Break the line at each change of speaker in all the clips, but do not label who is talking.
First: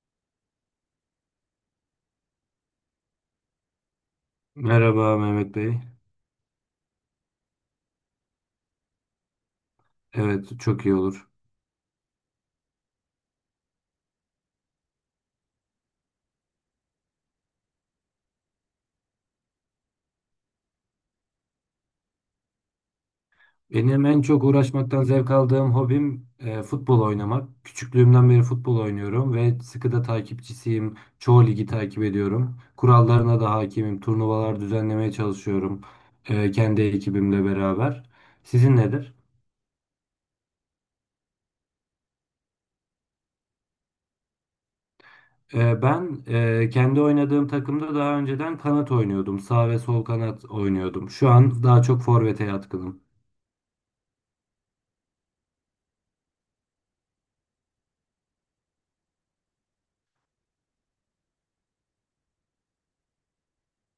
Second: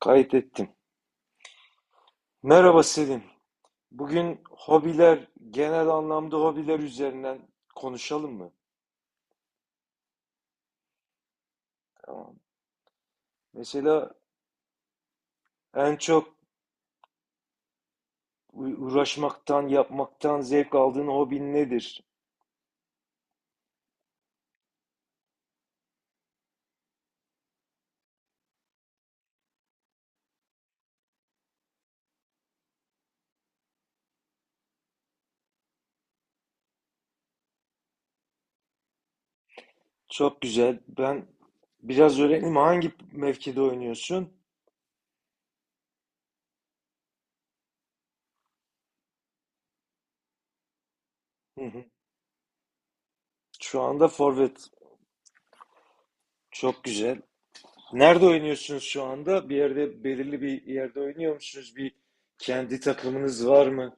Kaydettim. Merhaba Selim. Bugün
Merhaba
hobiler,
Mehmet Bey.
genel anlamda hobiler üzerinden konuşalım mı?
Evet, çok iyi olur.
Tamam. Mesela en çok uğraşmaktan, yapmaktan zevk aldığın hobin nedir?
Benim en çok uğraşmaktan zevk aldığım hobim futbol oynamak. Küçüklüğümden beri futbol oynuyorum ve sıkı da takipçisiyim. Çoğu ligi takip ediyorum. Kurallarına da hakimim. Turnuvalar düzenlemeye çalışıyorum kendi ekibimle beraber. Sizin nedir?
Çok güzel. Ben biraz öğreneyim. Hangi mevkide oynuyorsun?
Ben kendi oynadığım takımda daha önceden kanat oynuyordum. Sağ ve sol kanat oynuyordum. Şu an
Hı
daha
hı.
çok forvete yatkınım.
Şu anda forvet. Çok güzel. Nerede oynuyorsunuz şu anda? Bir yerde, belirli bir yerde oynuyor musunuz? Bir kendi takımınız var mı?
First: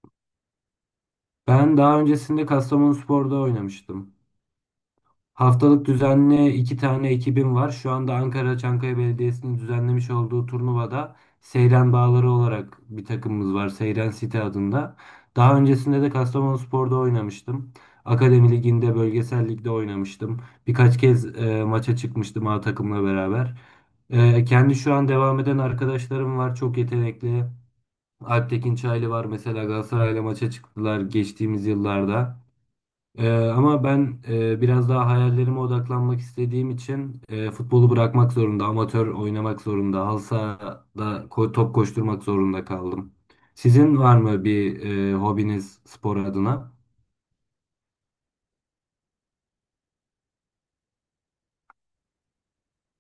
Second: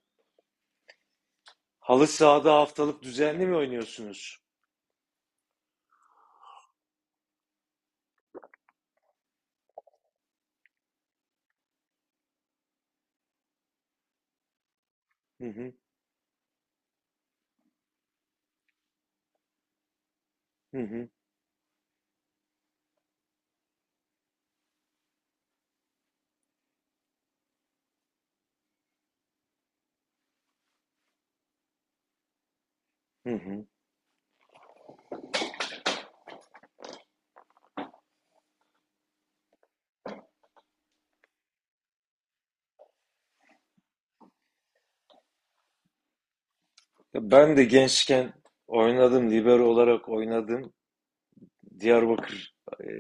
Ben daha
Halı
öncesinde
sahada haftalık
Kastamonuspor'da
düzenli mi
oynamıştım.
oynuyorsunuz?
Haftalık düzenli iki tane ekibim var. Şu anda Ankara Çankaya Belediyesi'nin düzenlemiş olduğu turnuvada Seyran Bağları olarak bir takımımız var. Seyran City adında.
Hı
Daha
hı.
öncesinde de Kastamonuspor'da oynamıştım. Akademi Ligi'nde, bölgesel ligde oynamıştım.
Hı
Birkaç
hı,
kez maça çıkmıştım A takımla beraber. Kendi şu an devam eden arkadaşlarım var. Çok yetenekli. Alptekin Çaylı var mesela Galatasaray'la maça çıktılar geçtiğimiz yıllarda.
hı
Ee,
hı.
ama ben biraz daha hayallerime odaklanmak istediğim için futbolu bırakmak zorunda, amatör oynamak zorunda, halı sahada top koşturmak zorunda kaldım. Sizin var mı bir hobiniz spor adına?
Ya ben de gençken oynadım, libero olarak oynadım. Diyarbakır e,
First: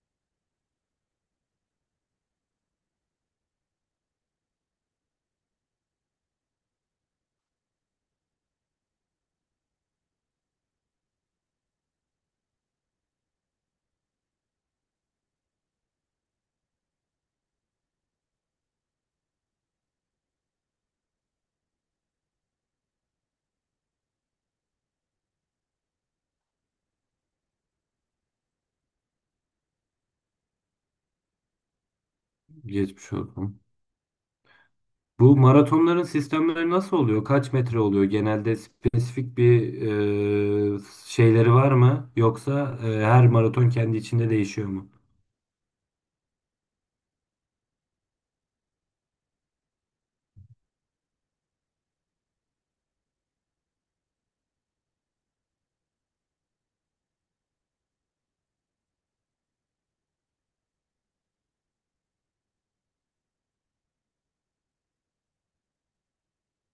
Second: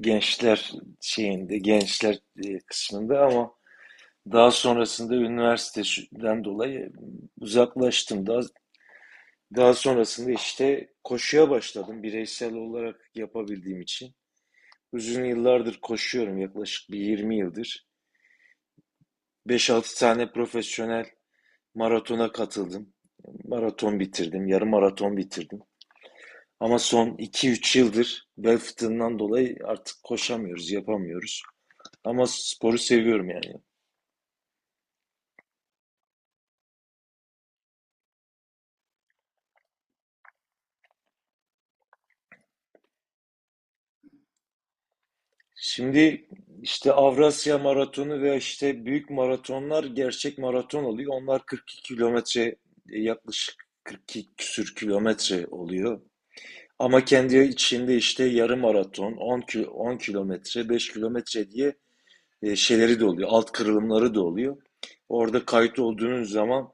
gençler şeyinde, gençler kısmında, ama daha sonrasında üniversiteden dolayı uzaklaştım. Daha sonrasında işte koşuya başladım bireysel olarak yapabildiğim için. Uzun yıllardır koşuyorum, yaklaşık bir 20 yıldır. Beş altı tane profesyonel maratona katıldım. Maraton bitirdim, yarım maraton bitirdim. Ama son iki üç yıldır bel fıtığından dolayı artık koşamıyoruz, yapamıyoruz. Ama sporu
Geçmiş
seviyorum yani.
olsun. Bu maratonların sistemleri nasıl oluyor? Kaç metre oluyor? Genelde spesifik bir e, şeyleri var mı? Yoksa her maraton kendi içinde değişiyor mu?
Şimdi işte Avrasya Maratonu ve işte büyük maratonlar gerçek maraton oluyor. Onlar 42 kilometre, yaklaşık 42 küsür kilometre oluyor. Ama kendi içinde işte yarım maraton, 10 kilo, 10 kilometre, 5 kilometre diye şeyleri de oluyor. Alt kırılımları da oluyor. Orada kayıt olduğunuz zaman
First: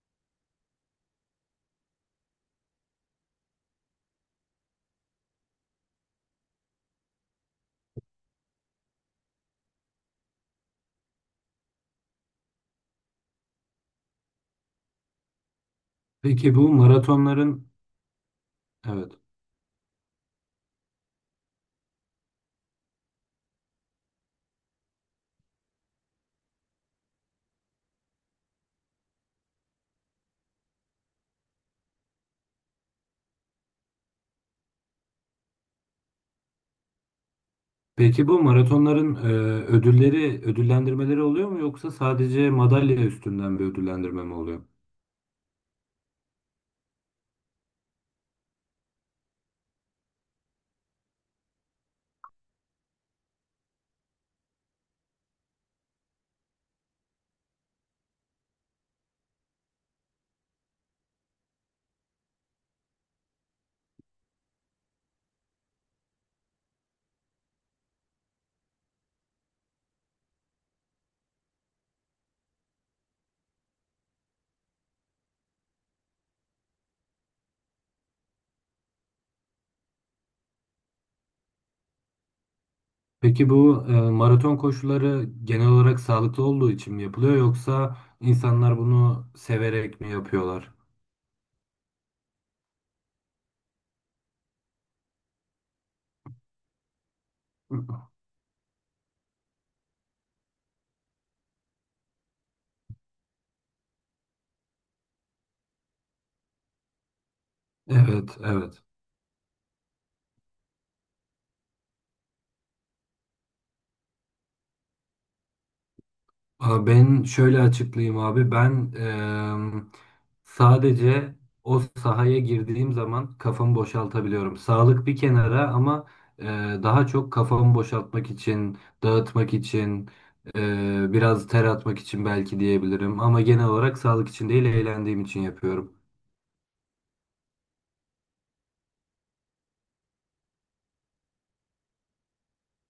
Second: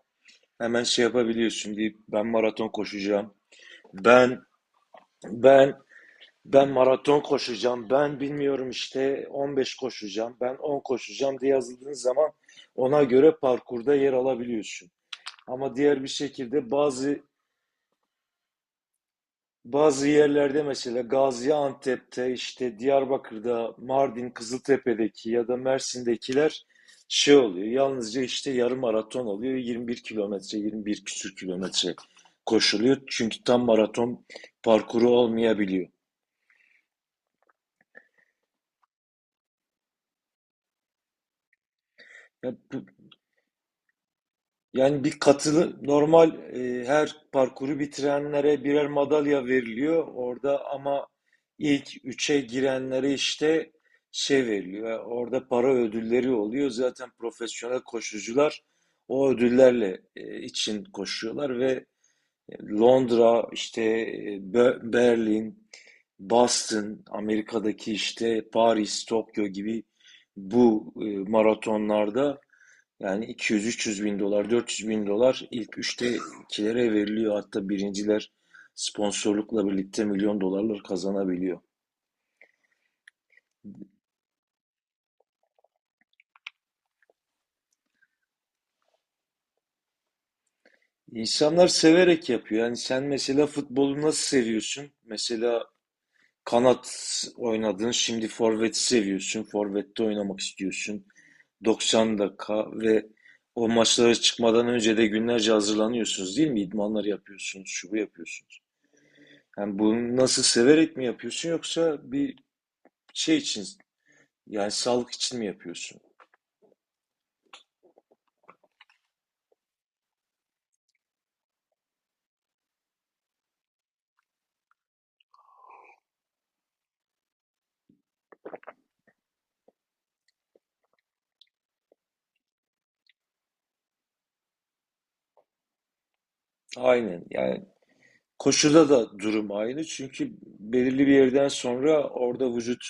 hemen şey yapabiliyorsun deyip ben maraton koşacağım. Ben ben ben maraton koşacağım. Ben bilmiyorum, işte 15 koşacağım, ben 10 koşacağım diye yazıldığın zaman ona göre parkurda yer alabiliyorsun. Ama diğer bir
Peki bu
şekilde bazı
maratonların evet.
Bazı yerlerde, mesela Gaziantep'te, işte Diyarbakır'da, Mardin, Kızıltepe'deki ya da Mersin'dekiler şey oluyor. Yalnızca işte yarım maraton oluyor. 21 kilometre, 21 küsür kilometre koşuluyor. Çünkü tam maraton parkuru olmayabiliyor.
Peki bu maratonların ödülleri, ödüllendirmeleri oluyor mu yoksa sadece
Ya bu,
madalya üstünden bir ödüllendirme mi oluyor?
Yani bir katılı normal, her parkuru bitirenlere birer madalya veriliyor orada, ama ilk üçe girenlere işte şey veriliyor. Yani orada para ödülleri oluyor. Zaten profesyonel koşucular o ödüllerle için koşuyorlar ve Londra, işte Berlin, Boston, Amerika'daki işte Paris, Tokyo gibi bu maratonlarda yani 200-300 bin dolar, 400 bin dolar ilk üçtekilere veriliyor. Hatta birinciler sponsorlukla birlikte milyon dolarlar kazanabiliyor.
Peki bu maraton koşuları genel olarak sağlıklı olduğu için mi yapılıyor yoksa insanlar bunu severek mi yapıyorlar?
İnsanlar severek yapıyor. Yani sen mesela futbolu nasıl seviyorsun? Mesela kanat oynadın, şimdi forvet seviyorsun. Forvette oynamak istiyorsun. 90 dakika, ve o maçlara çıkmadan önce de günlerce hazırlanıyorsunuz değil mi? İdmanlar yapıyorsunuz, şu bu
Evet,
yapıyorsunuz.
evet.
Yani bunu nasıl severek mi yapıyorsun, yoksa bir şey için, yani sağlık için mi yapıyorsun?
Aa, ben şöyle açıklayayım abi. Ben sadece o sahaya girdiğim zaman kafamı boşaltabiliyorum. Sağlık bir kenara ama e, daha çok kafamı boşaltmak için, dağıtmak için, biraz ter atmak için belki diyebilirim. Ama genel olarak sağlık için değil, eğlendiğim için yapıyorum.
Aynen. Yani koşuda da durum aynı. Çünkü belirli bir yerden sonra orada vücut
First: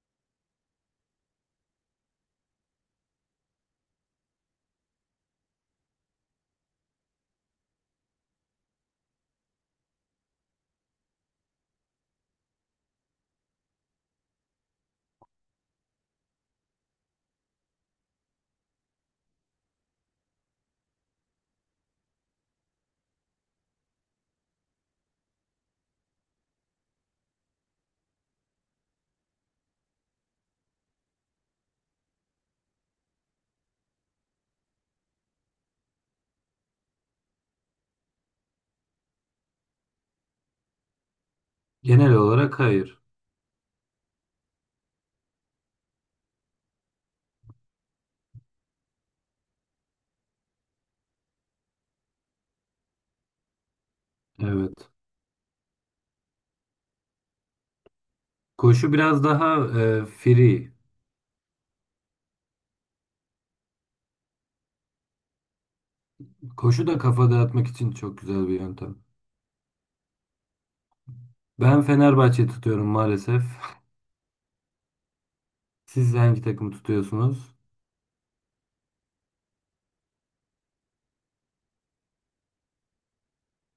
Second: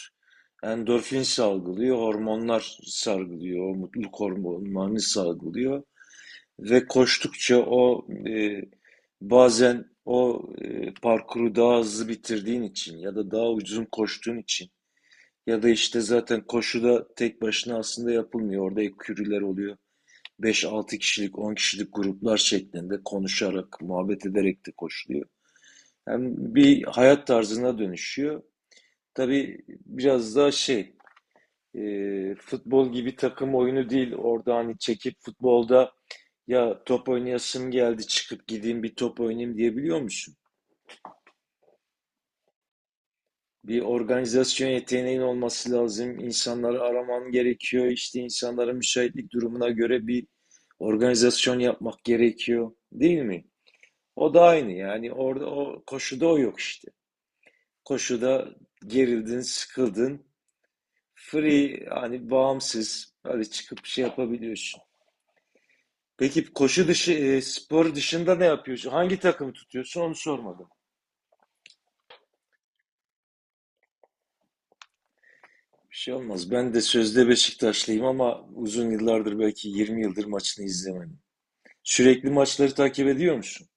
endorfin salgılıyor, hormonlar salgılıyor, o mutluluk hormonlarını salgılıyor ve koştukça o, bazen o parkuru daha hızlı bitirdiğin için ya da daha uzun koştuğun için, ya da işte zaten koşuda tek başına aslında yapılmıyor. Orada ekürüler oluyor. Beş altı kişilik, 10 kişilik gruplar şeklinde konuşarak, muhabbet ederek de koşuluyor. Hem bir hayat tarzına dönüşüyor. Tabii biraz daha şey, futbol gibi takım oyunu değil. Orada hani çekip futbolda, ya top oynayasım geldi, çıkıp gideyim bir top oynayayım diyebiliyor musun?
Genel olarak hayır.
Bir organizasyon yeteneğin olması lazım. İnsanları araman gerekiyor. İşte insanların müsaitlik durumuna göre bir organizasyon yapmak gerekiyor, değil mi? O da aynı
Evet.
yani, orada o koşuda o yok işte. Koşuda
Koşu biraz
gerildin,
daha
sıkıldın.
free.
Free, hani bağımsız öyle çıkıp şey yapabiliyorsun. Peki
Koşu
koşu
da
dışı,
kafa dağıtmak için
spor
çok
dışında ne
güzel bir
yapıyorsun?
yöntem.
Hangi takımı tutuyorsun, onu sormadım.
Ben Fenerbahçe tutuyorum maalesef.
Bir şey
Siz hangi
olmaz.
takımı
Ben de sözde
tutuyorsunuz?
Beşiktaşlıyım, ama uzun yıllardır, belki 20 yıldır maçını izlemedim. Sürekli maçları takip ediyor musun?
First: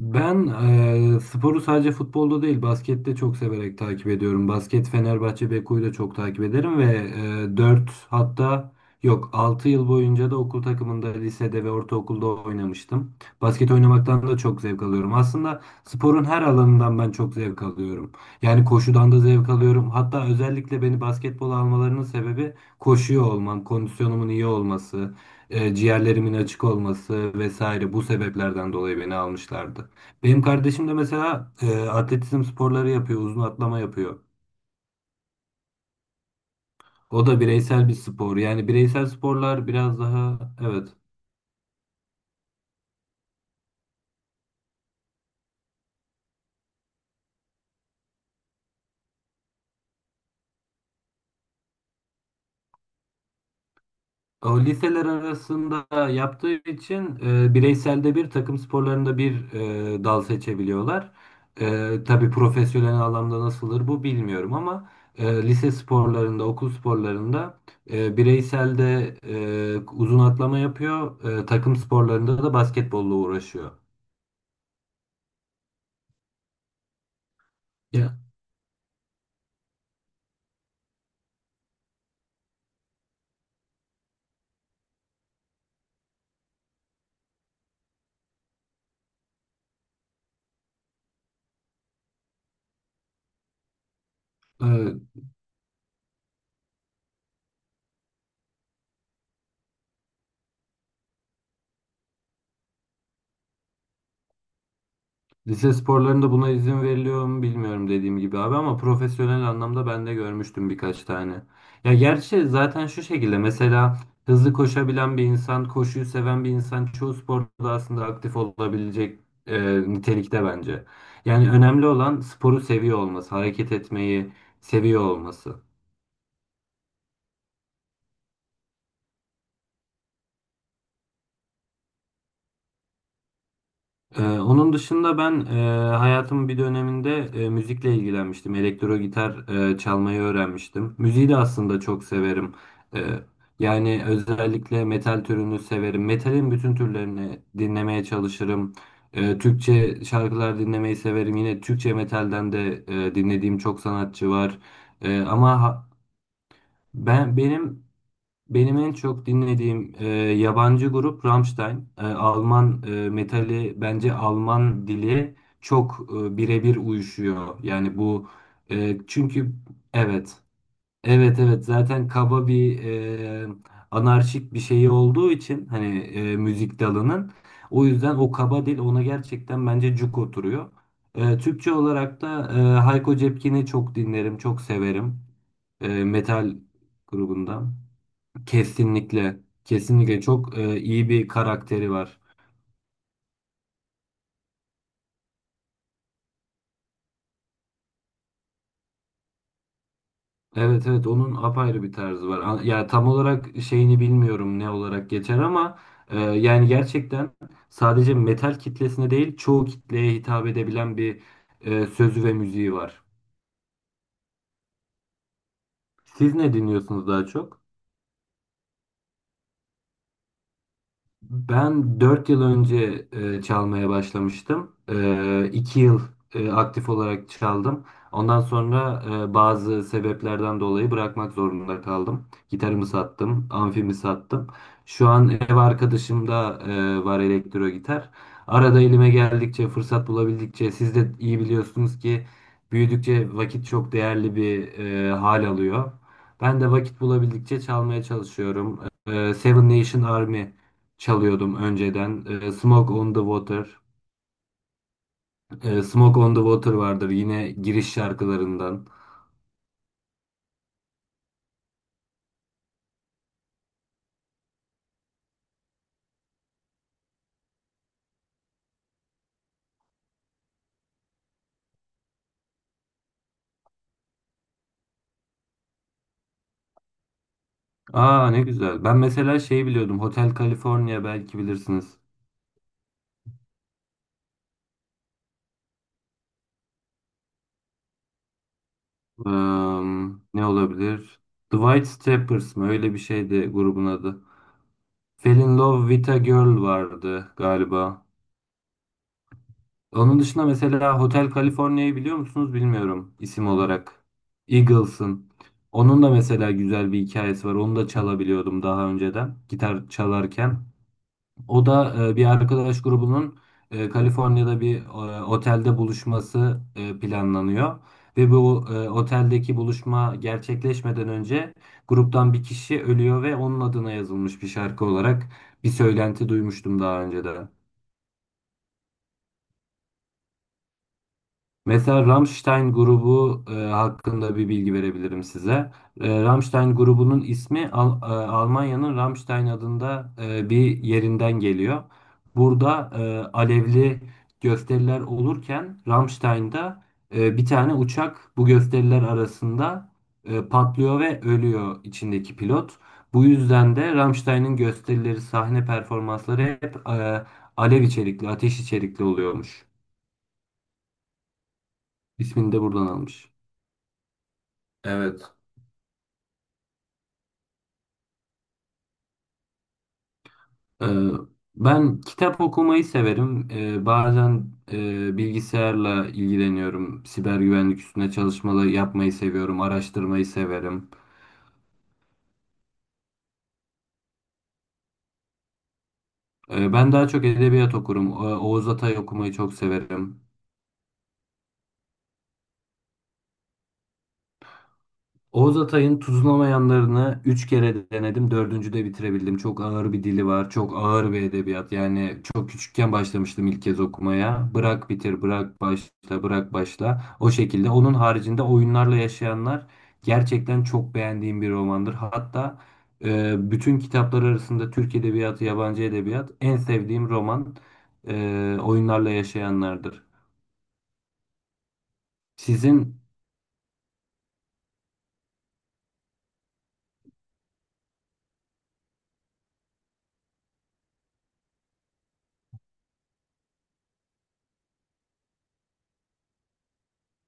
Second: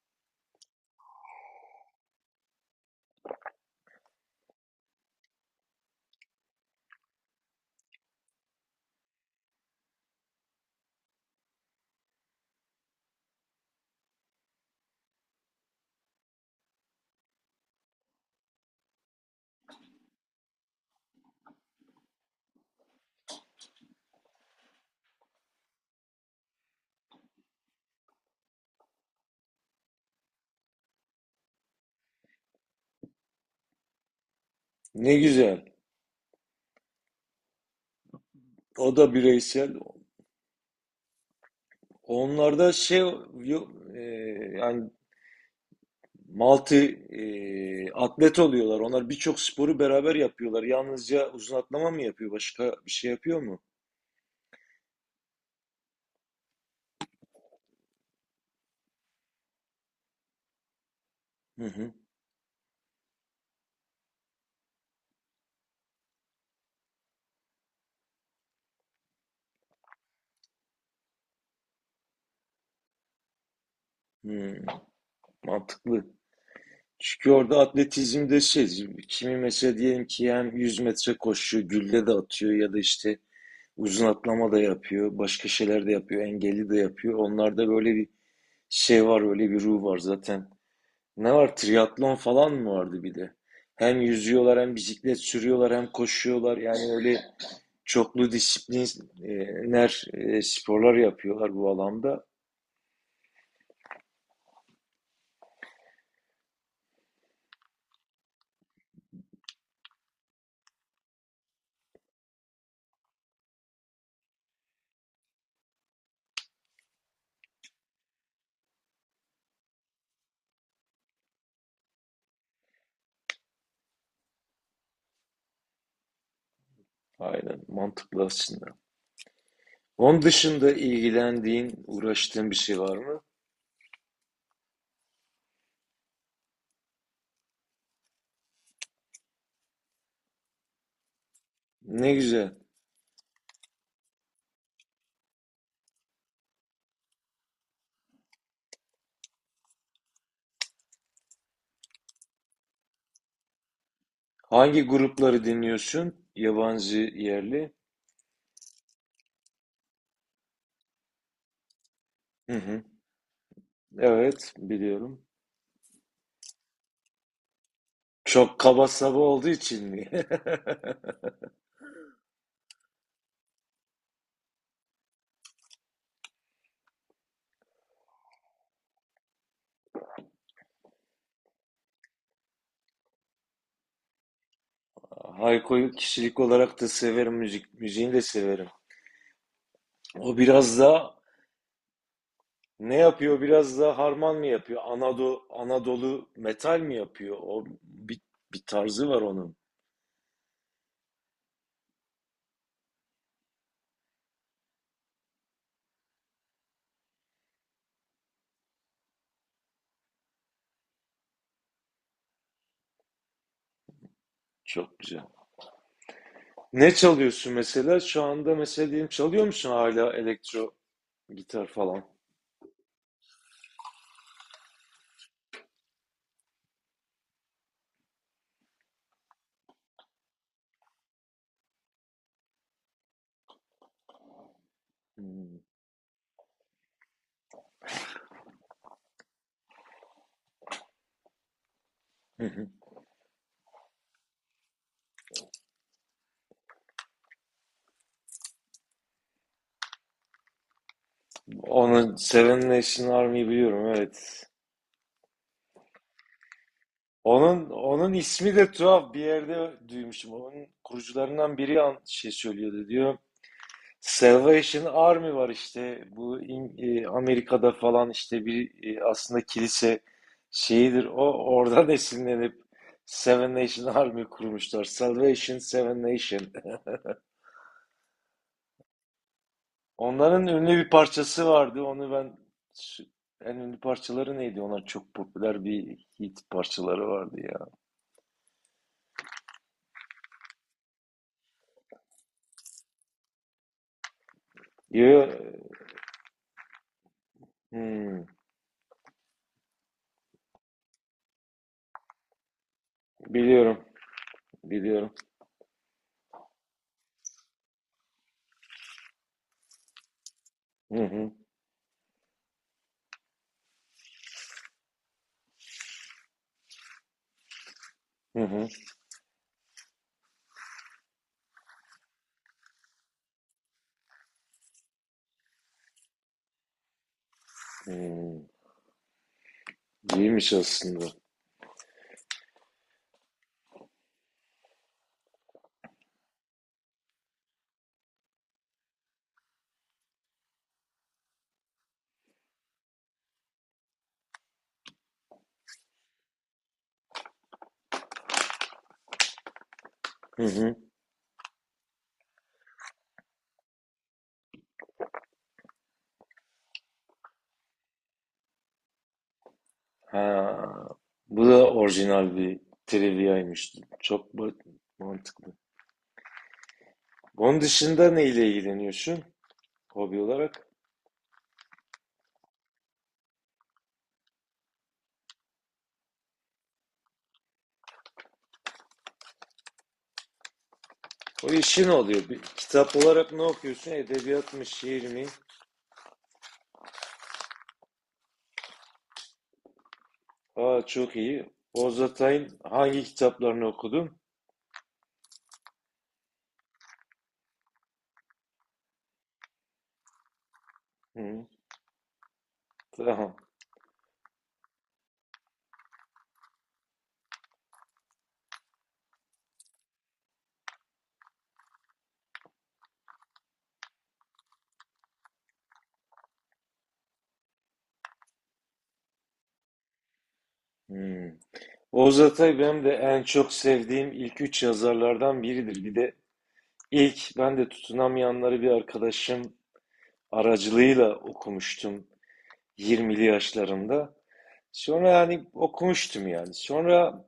Ben sporu sadece futbolda değil baskette çok severek takip ediyorum. Basket Fenerbahçe Beko'yu da çok takip ederim ve 4 hatta yok 6 yıl boyunca da okul takımında lisede ve ortaokulda oynamıştım. Basket oynamaktan da çok zevk alıyorum. Aslında sporun her alanından ben çok zevk alıyorum. Yani koşudan da zevk alıyorum. Hatta özellikle beni basketbola almalarının sebebi koşuyor olmam, kondisyonumun iyi olması, ciğerlerimin açık olması vesaire bu sebeplerden dolayı beni almışlardı. Benim kardeşim de mesela atletizm sporları yapıyor, uzun atlama yapıyor.
Ne güzel.
O da bireysel bir spor. Yani
O
bireysel
da
sporlar
bireysel.
biraz daha evet.
Onlarda şey yok, e, yani multi atlet oluyorlar. Onlar birçok sporu beraber yapıyorlar. Yalnızca uzun atlama mı yapıyor? Başka bir şey yapıyor mu?
O liseler arasında yaptığı için bireyselde bir takım sporlarında bir dal seçebiliyorlar.
Hı hı.
Tabii profesyonel anlamda nasıldır bu bilmiyorum ama lise sporlarında, okul sporlarında bireyselde uzun atlama yapıyor. Takım sporlarında da basketbolla uğraşıyor.
Hmm, mantıklı. Çünkü orada
Ya.
atletizmde şey, kimi mesela diyelim ki hem 100 metre koşuyor, gülle de atıyor, ya da işte uzun atlama da yapıyor, başka şeyler de yapıyor, engelli de yapıyor. Onlarda böyle bir şey var, öyle bir ruh var zaten. Ne var? Triatlon falan mı vardı bir de? Hem yüzüyorlar, hem
Evet.
bisiklet sürüyorlar, hem koşuyorlar. Yani öyle. Çoklu disipliner sporlar yapıyorlar bu alanda.
Lise sporlarında buna izin veriliyor mu bilmiyorum dediğim gibi abi ama profesyonel anlamda ben de görmüştüm birkaç tane. Ya gerçi zaten şu şekilde mesela hızlı koşabilen bir insan, koşuyu seven bir insan çoğu sporda aslında aktif olabilecek nitelikte bence. Yani önemli olan sporu seviyor olması, hareket etmeyi seviyor olması.
Aynen, mantıklı aslında. Onun dışında ilgilendiğin, uğraştığın bir şey var mı?
Onun dışında ben hayatımın bir döneminde müzikle ilgilenmiştim. Elektro gitar çalmayı öğrenmiştim. Müziği de aslında çok
Ne güzel.
severim. Ee, yani özellikle metal türünü severim. Metalin bütün türlerini dinlemeye çalışırım. Türkçe şarkılar dinlemeyi severim. Yine Türkçe metalden de dinlediğim çok sanatçı var.
Hangi grupları
Ama ha-
dinliyorsun? Yabancı,
ben
yerli?
benim benim en çok dinlediğim yabancı grup Rammstein.
Hı hı.
Alman metali bence
Evet,
Alman
biliyorum.
dili çok birebir uyuşuyor. Yani bu
Çok kaba saba olduğu
çünkü
için mi?
evet, evet, evet, zaten kaba bir anarşik bir şeyi olduğu için hani müzik dalının o yüzden o kaba dil ona gerçekten bence cuk oturuyor. Türkçe olarak da Hayko Cepkin'i çok dinlerim, çok severim. E,
Hayko'yu kişilik
metal
olarak da severim,
grubundan.
müzik, müziğini de severim.
Kesinlikle. Kesinlikle
O
çok
biraz
iyi
da
bir karakteri var.
Ne yapıyor? Biraz da harman mı yapıyor? Anadolu, metal mi yapıyor? O bir tarzı var onun.
Evet, evet, onun apayrı bir tarzı var. Ya tam olarak şeyini bilmiyorum ne olarak geçer ama yani gerçekten sadece metal kitlesine değil çoğu kitleye hitap edebilen bir sözü ve müziği var.
Çok güzel.
Siz ne
Ne
dinliyorsunuz daha
çalıyorsun
çok?
mesela? Şu anda mesela diyelim çalıyor musun hala elektro gitar
Ben
falan?
4 yıl önce çalmaya başlamıştım. 2 yıl aktif olarak çaldım. Ondan sonra bazı sebeplerden dolayı bırakmak zorunda kaldım. Gitarımı sattım, amfimi sattım. Şu an
Hmm.
ev arkadaşım da var elektro gitar. Arada elime geldikçe, fırsat bulabildikçe, siz de iyi biliyorsunuz ki
Hı hı.
büyüdükçe vakit çok değerli bir hal alıyor. Ben de vakit bulabildikçe çalmaya çalışıyorum. Seven Nation Army çalıyordum
Onun
önceden.
Seven
Smoke
Nation
on the
Army'yi
Water.
biliyorum, evet.
Smoke on the Water vardır yine
Onun
giriş
onun ismi de
şarkılarından.
tuhaf bir yerde duymuşum. Onun kurucularından biri şey söylüyordu diyor. Salvation Army var işte. Bu Amerika'da falan işte bir, aslında kilise şeyidir. O oradan esinlenip Seven Nation Army kurmuşlar. Salvation, Seven Nation.
Aa ne güzel. Ben mesela şeyi biliyordum. Hotel
Onların ünlü bir
California belki
parçası vardı.
bilirsiniz.
Onu ben En ünlü parçaları neydi? Onlar çok popüler, bir hit parçaları vardı ya.
Ee, ne olabilir? The White Stripes mı? Öyle bir şeydi grubun adı.
Yo,
Fell in
yo,
Love with a Girl vardı galiba.
hmm,
Onun dışında mesela Hotel California'yı biliyor musunuz bilmiyorum isim
biliyorum.
olarak.
Biliyorum.
Eagles'ın. Onun da mesela güzel bir hikayesi var. Onu da çalabiliyordum daha önceden gitar çalarken.
Hı hı.
O da bir arkadaş grubunun Kaliforniya'da bir otelde buluşması planlanıyor. Ve
Hı
bu
hı.
oteldeki buluşma gerçekleşmeden önce gruptan bir kişi ölüyor ve onun adına yazılmış bir şarkı olarak bir söylenti duymuştum daha önce de.
Hmm, iyiymiş aslında.
Mesela Rammstein grubu hakkında bir bilgi verebilirim size. Rammstein grubunun ismi Almanya'nın Rammstein adında bir yerinden geliyor. Burada alevli gösteriler olurken Rammstein'da bir tane uçak bu gösteriler arasında
Hı hı.
patlıyor ve ölüyor içindeki pilot. Bu yüzden de Rammstein'in gösterileri, sahne performansları hep alev içerikli, ateş içerikli oluyormuş.
Ha, bu da orijinal
İsmini
bir
de buradan almış.
triviaymış. Çok
Evet.
mantıklı. Onun dışında neyle ilgileniyorsun, hobi olarak?
Ee, ben kitap okumayı severim. Bazen bilgisayarla ilgileniyorum. Siber güvenlik üstüne çalışmalar yapmayı seviyorum. Araştırmayı severim.
O işin oluyor. Kitap olarak ne okuyorsun? Edebiyat mı, şiir mi?
Ben daha çok edebiyat okurum. Oğuz Atay okumayı çok severim.
Aa, çok iyi. Oğuz Atay'ın hangi kitaplarını okudun?
Oğuz Atay'ın Tuzlamayanlarını 3 kere denedim. Dördüncüde bitirebildim. Çok ağır bir dili var. Çok ağır bir
Hı,
edebiyat. Yani çok küçükken
tamam.
başlamıştım ilk kez okumaya. Bırak bitir, bırak başla, bırak başla. O şekilde. Onun haricinde Oyunlarla Yaşayanlar gerçekten çok beğendiğim bir romandır. Hatta bütün kitaplar arasında Türk Edebiyatı, yabancı edebiyat en sevdiğim roman Oyunlarla Yaşayanlardır.
Hı. Oğuz Atay benim de
Sizin
en çok sevdiğim ilk üç yazarlardan biridir. Bir de ilk ben de tutunamayanları bir arkadaşım aracılığıyla okumuştum. 20'li yaşlarımda. Sonra yani okumuştum yani. Sonra,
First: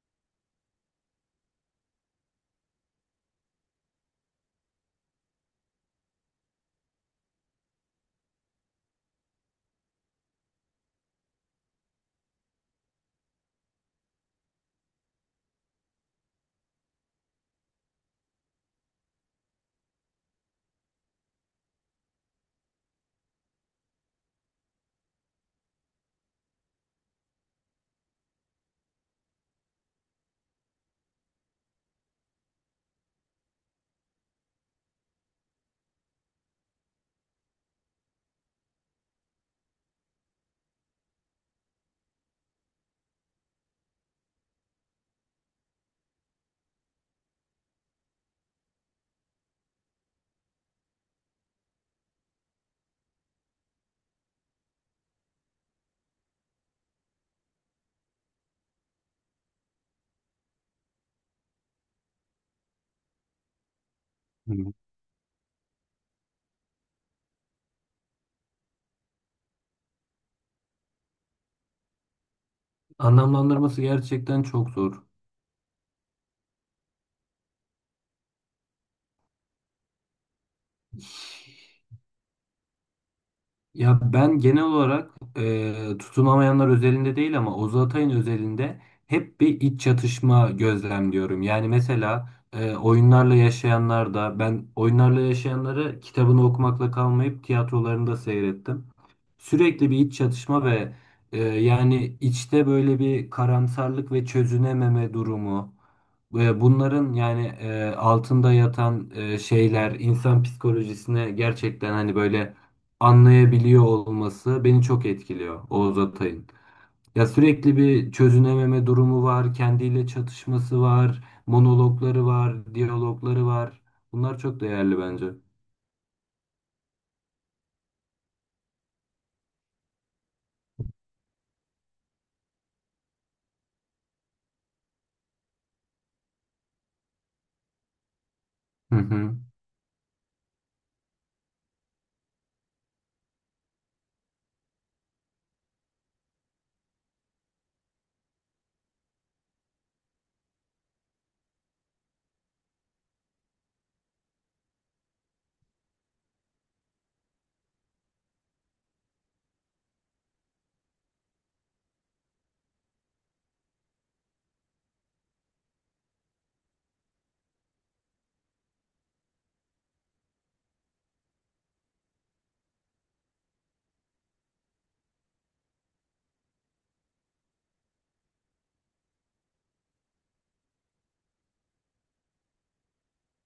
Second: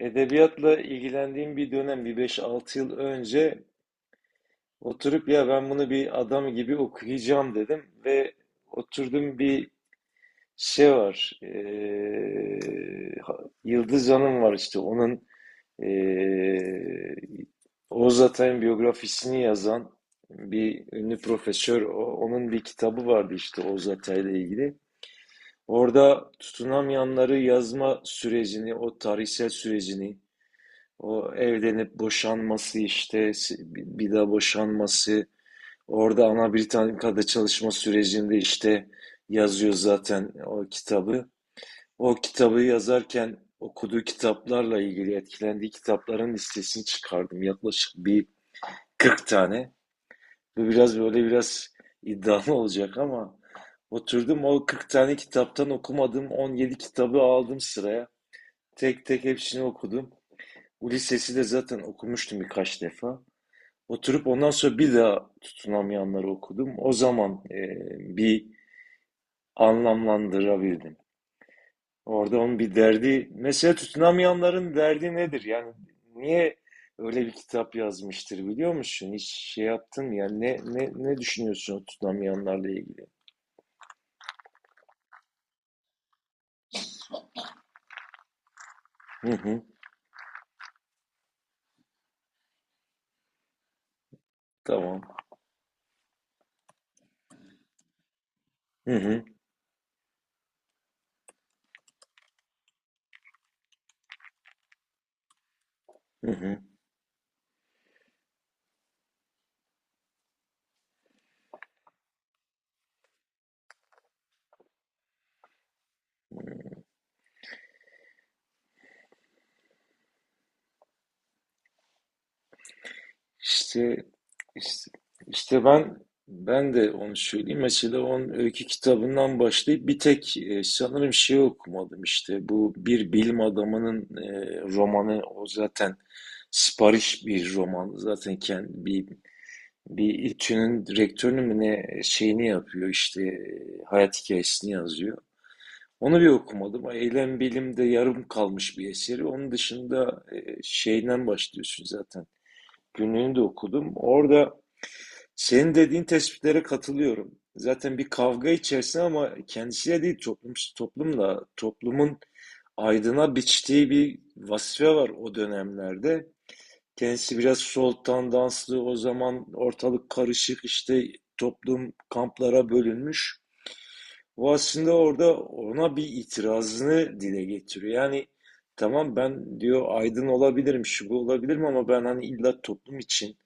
edebiyatla ilgilendiğim bir dönem, bir beş altı yıl önce, oturup ya ben bunu bir adam gibi okuyacağım dedim ve oturdum, bir şey var. Yıldız Hanım var işte, onun ee, Oğuz Atay'ın biyografisini yazan bir ünlü profesör, onun bir kitabı vardı işte Oğuz Atay'la ilgili. Orada tutunamayanları yazma sürecini, o tarihsel sürecini, o evlenip boşanması işte, bir daha boşanması, orada Ana Britannica'da çalışma sürecinde işte yazıyor zaten o kitabı. O kitabı yazarken okuduğu kitaplarla ilgili etkilendiği kitapların listesini çıkardım. Yaklaşık bir 40 tane. Bu biraz böyle, biraz iddialı olacak ama, oturdum o 40 tane kitaptan okumadığım 17 kitabı aldım sıraya. Tek tek hepsini okudum. Ulysses'i de zaten okumuştum birkaç defa. Oturup ondan
Hı.
sonra bir daha tutunamayanları okudum. O zaman bir anlamlandırabildim. Orada onun bir derdi, mesela
Anlamlandırması gerçekten çok
tutunamayanların derdi nedir? Yani niye öyle bir kitap yazmıştır biliyor musun? Hiç şey yaptın ya, ne ne
zor.
ne düşünüyorsun o tutunamayanlarla ilgili?
Ya ben genel olarak tutunamayanlar özelinde değil ama Oğuz Atay'ın özelinde
Hı
hep bir
hı,
iç çatışma gözlemliyorum. Yani mesela oyunlarla yaşayanlar da ben
tamam.
oyunlarla yaşayanları kitabını okumakla kalmayıp tiyatrolarını da seyrettim.
Hı hı,
Sürekli bir iç çatışma ve yani içte böyle bir karamsarlık ve çözünememe durumu.
hı hı.
Ve bunların yani altında yatan şeyler insan psikolojisine gerçekten hani böyle anlayabiliyor olması beni çok etkiliyor Oğuz Atay'ın. Ya sürekli bir çözünememe durumu var, kendiyle çatışması var, monologları var, diyalogları var.
İşte,
Bunlar çok
işte,
değerli bence.
işte, ben de onu söyleyeyim. Mesela onun öykü kitabından başlayıp bir tek, sanırım şey okumadım işte. Bu bir bilim adamının romanı, o zaten sipariş bir roman. Zaten kendi
Hı
bir
hı.
İTÜ'nün rektörünü mü ne, şeyini yapıyor işte, hayat hikayesini yazıyor. Onu bir okumadım. Eylem bilimde yarım kalmış bir eseri. Onun dışında, şeyden başlıyorsun zaten. Günlüğünü de okudum. Orada senin dediğin tespitlere katılıyorum. Zaten bir kavga içerisinde, ama kendisiyle değil, toplumun aydına biçtiği bir vazife var o dönemlerde. Kendisi biraz soltan tandanslı, o zaman ortalık karışık, işte toplum kamplara bölünmüş. O aslında orada ona bir itirazını dile getiriyor. Yani tamam ben diyor, aydın olabilirim, şu bu olabilirim, ama ben hani illa toplum için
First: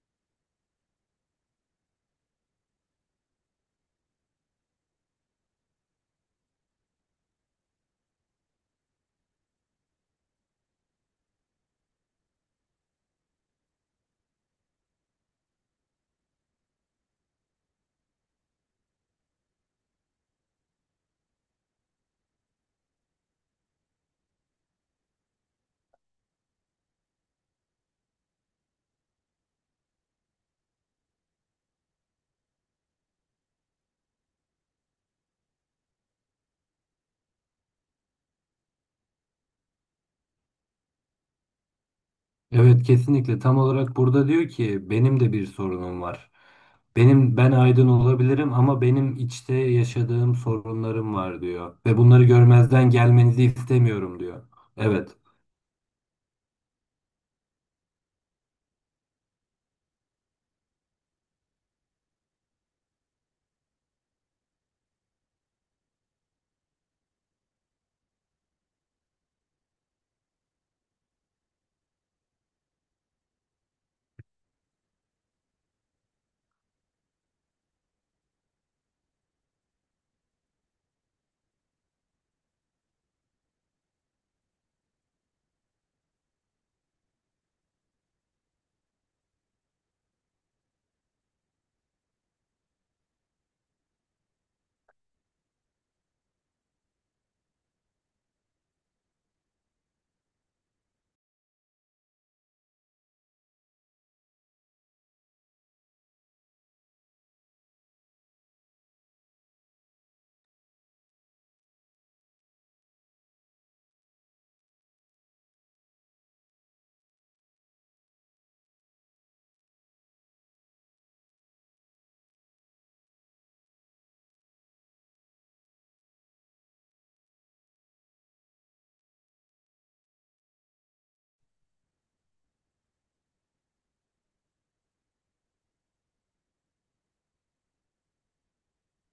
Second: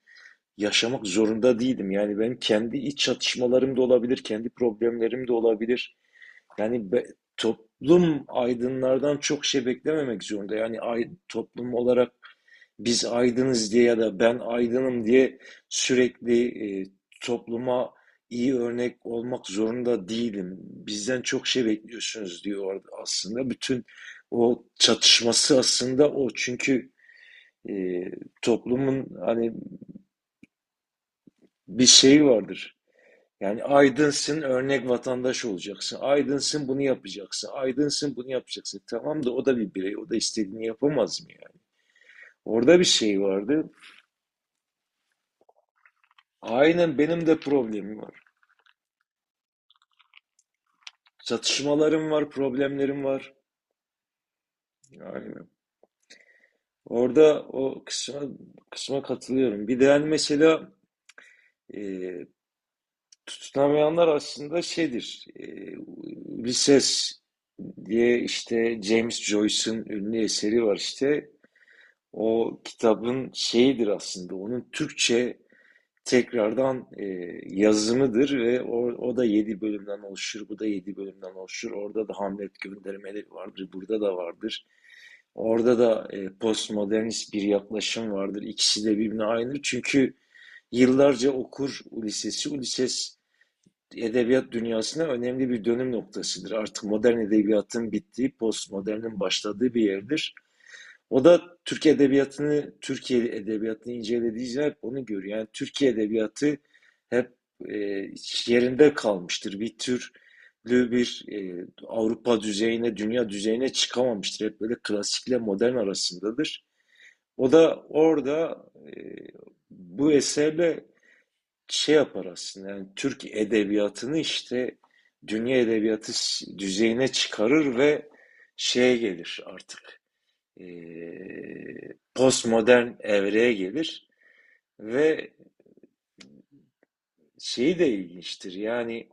yaşamak zorunda değilim. Yani benim kendi iç çatışmalarım da olabilir, kendi problemlerim de olabilir. Yani toplum aydınlardan çok şey beklememek zorunda. Yani, toplum olarak biz aydınız diye ya da ben aydınım diye sürekli topluma iyi örnek olmak zorunda değilim. Bizden çok şey bekliyorsunuz diyor aslında. Bütün o çatışması aslında o. Çünkü, e, toplumun hani bir şeyi vardır. Yani aydınsın, örnek vatandaş olacaksın. Aydınsın, bunu yapacaksın. Aydınsın, bunu yapacaksın. Tamam da o da bir birey. O da istediğini yapamaz mı yani? Orada
Evet,
bir şey
kesinlikle tam
vardı.
olarak burada diyor ki benim de bir sorunum var.
Aynen, benim
Benim
de
ben aydın
problemim var.
olabilirim ama benim içte yaşadığım sorunlarım var diyor ve
Çatışmalarım
bunları
var,
görmezden
problemlerim var.
gelmenizi istemiyorum diyor. Evet.
Aynen. Orada o kısma katılıyorum. Bir de yani, mesela, e, tutunamayanlar aslında şeydir. Bir ses diye işte James Joyce'ın ünlü eseri var işte. O kitabın şeyidir aslında, onun Türkçe tekrardan, yazımıdır ve o da 7 bölümden oluşur, bu da 7 bölümden oluşur. Orada da Hamlet göndermeleri vardır, burada da vardır. Orada da, postmodernist bir yaklaşım vardır. İkisi de birbirine aynıdır. Çünkü yıllarca okur Ulises'i. Ulises edebiyat dünyasına önemli bir dönüm noktasıdır. Artık modern edebiyatın bittiği, postmodernin başladığı bir yerdir. O da Türk edebiyatını, Türkiye edebiyatını incelediği için hep onu görüyor. Yani Türkiye edebiyatı hep, e, yerinde kalmıştır. Bir türlü bir, Avrupa düzeyine, dünya düzeyine çıkamamıştır. Hep böyle klasikle modern arasındadır. O da orada, bu eserle şey yapar aslında. Yani Türk edebiyatını işte dünya edebiyatı düzeyine çıkarır ve şeye gelir artık, e, postmodern evreye gelir ve şeyi de ilginçtir. Yani,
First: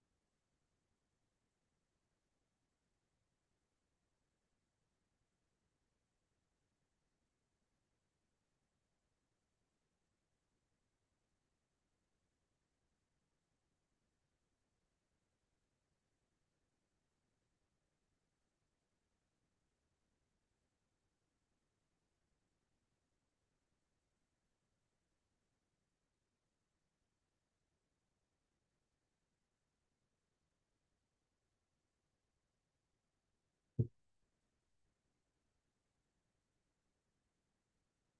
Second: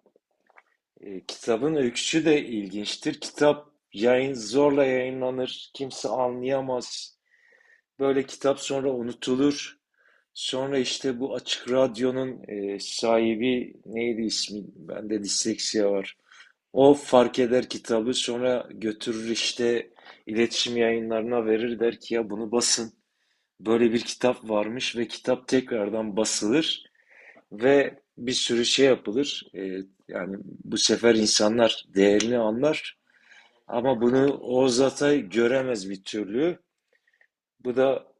kitabın öyküsü de ilginçtir. Kitap yayın zorla yayınlanır. Kimse anlayamaz. Böyle kitap sonra unutulur. Sonra işte bu Açık Radyo'nun, sahibi neydi ismi? Bende disleksiya var. O fark eder kitabı, sonra götürür işte iletişim yayınları'na verir, der ki ya bunu basın. Böyle bir kitap varmış ve kitap tekrardan basılır ve bir sürü şey yapılır. Yani bu sefer insanlar değerini anlar, ama bunu Oğuz Atay göremez bir türlü. Bu da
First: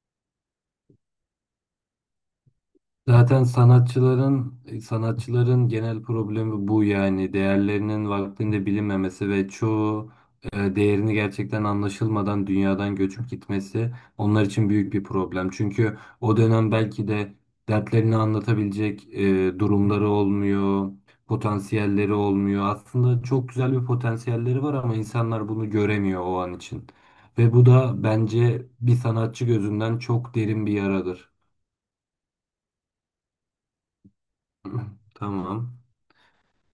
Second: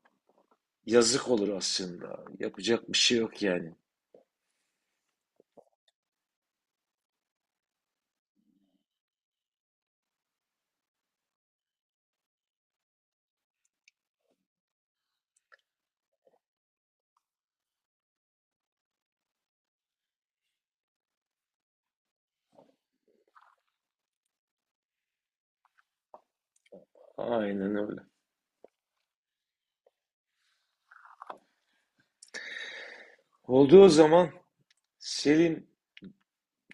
yazık olur aslında. Yapacak bir şey yok
Zaten
yani.
sanatçıların genel problemi bu yani değerlerinin vaktinde bilinmemesi ve çoğu değerini gerçekten anlaşılmadan dünyadan göçüp gitmesi onlar için büyük bir problem. Çünkü o dönem belki de dertlerini anlatabilecek durumları olmuyor, potansiyelleri olmuyor. Aslında çok güzel bir potansiyelleri var ama insanlar bunu göremiyor o an için. Ve bu
Aynen öyle.
da bence bir sanatçı gözünden çok derin bir yaradır.
Oldu o zaman. Selim,
Tamam.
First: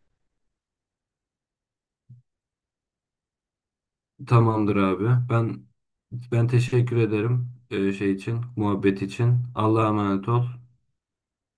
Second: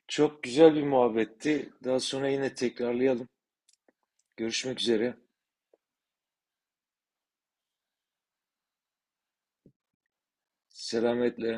çok güzel bir muhabbetti. Daha sonra yine tekrarlayalım.
Tamamdır
Görüşmek üzere.
abi. Ben teşekkür ederim muhabbet için. Allah'a emanet ol.
Selametle.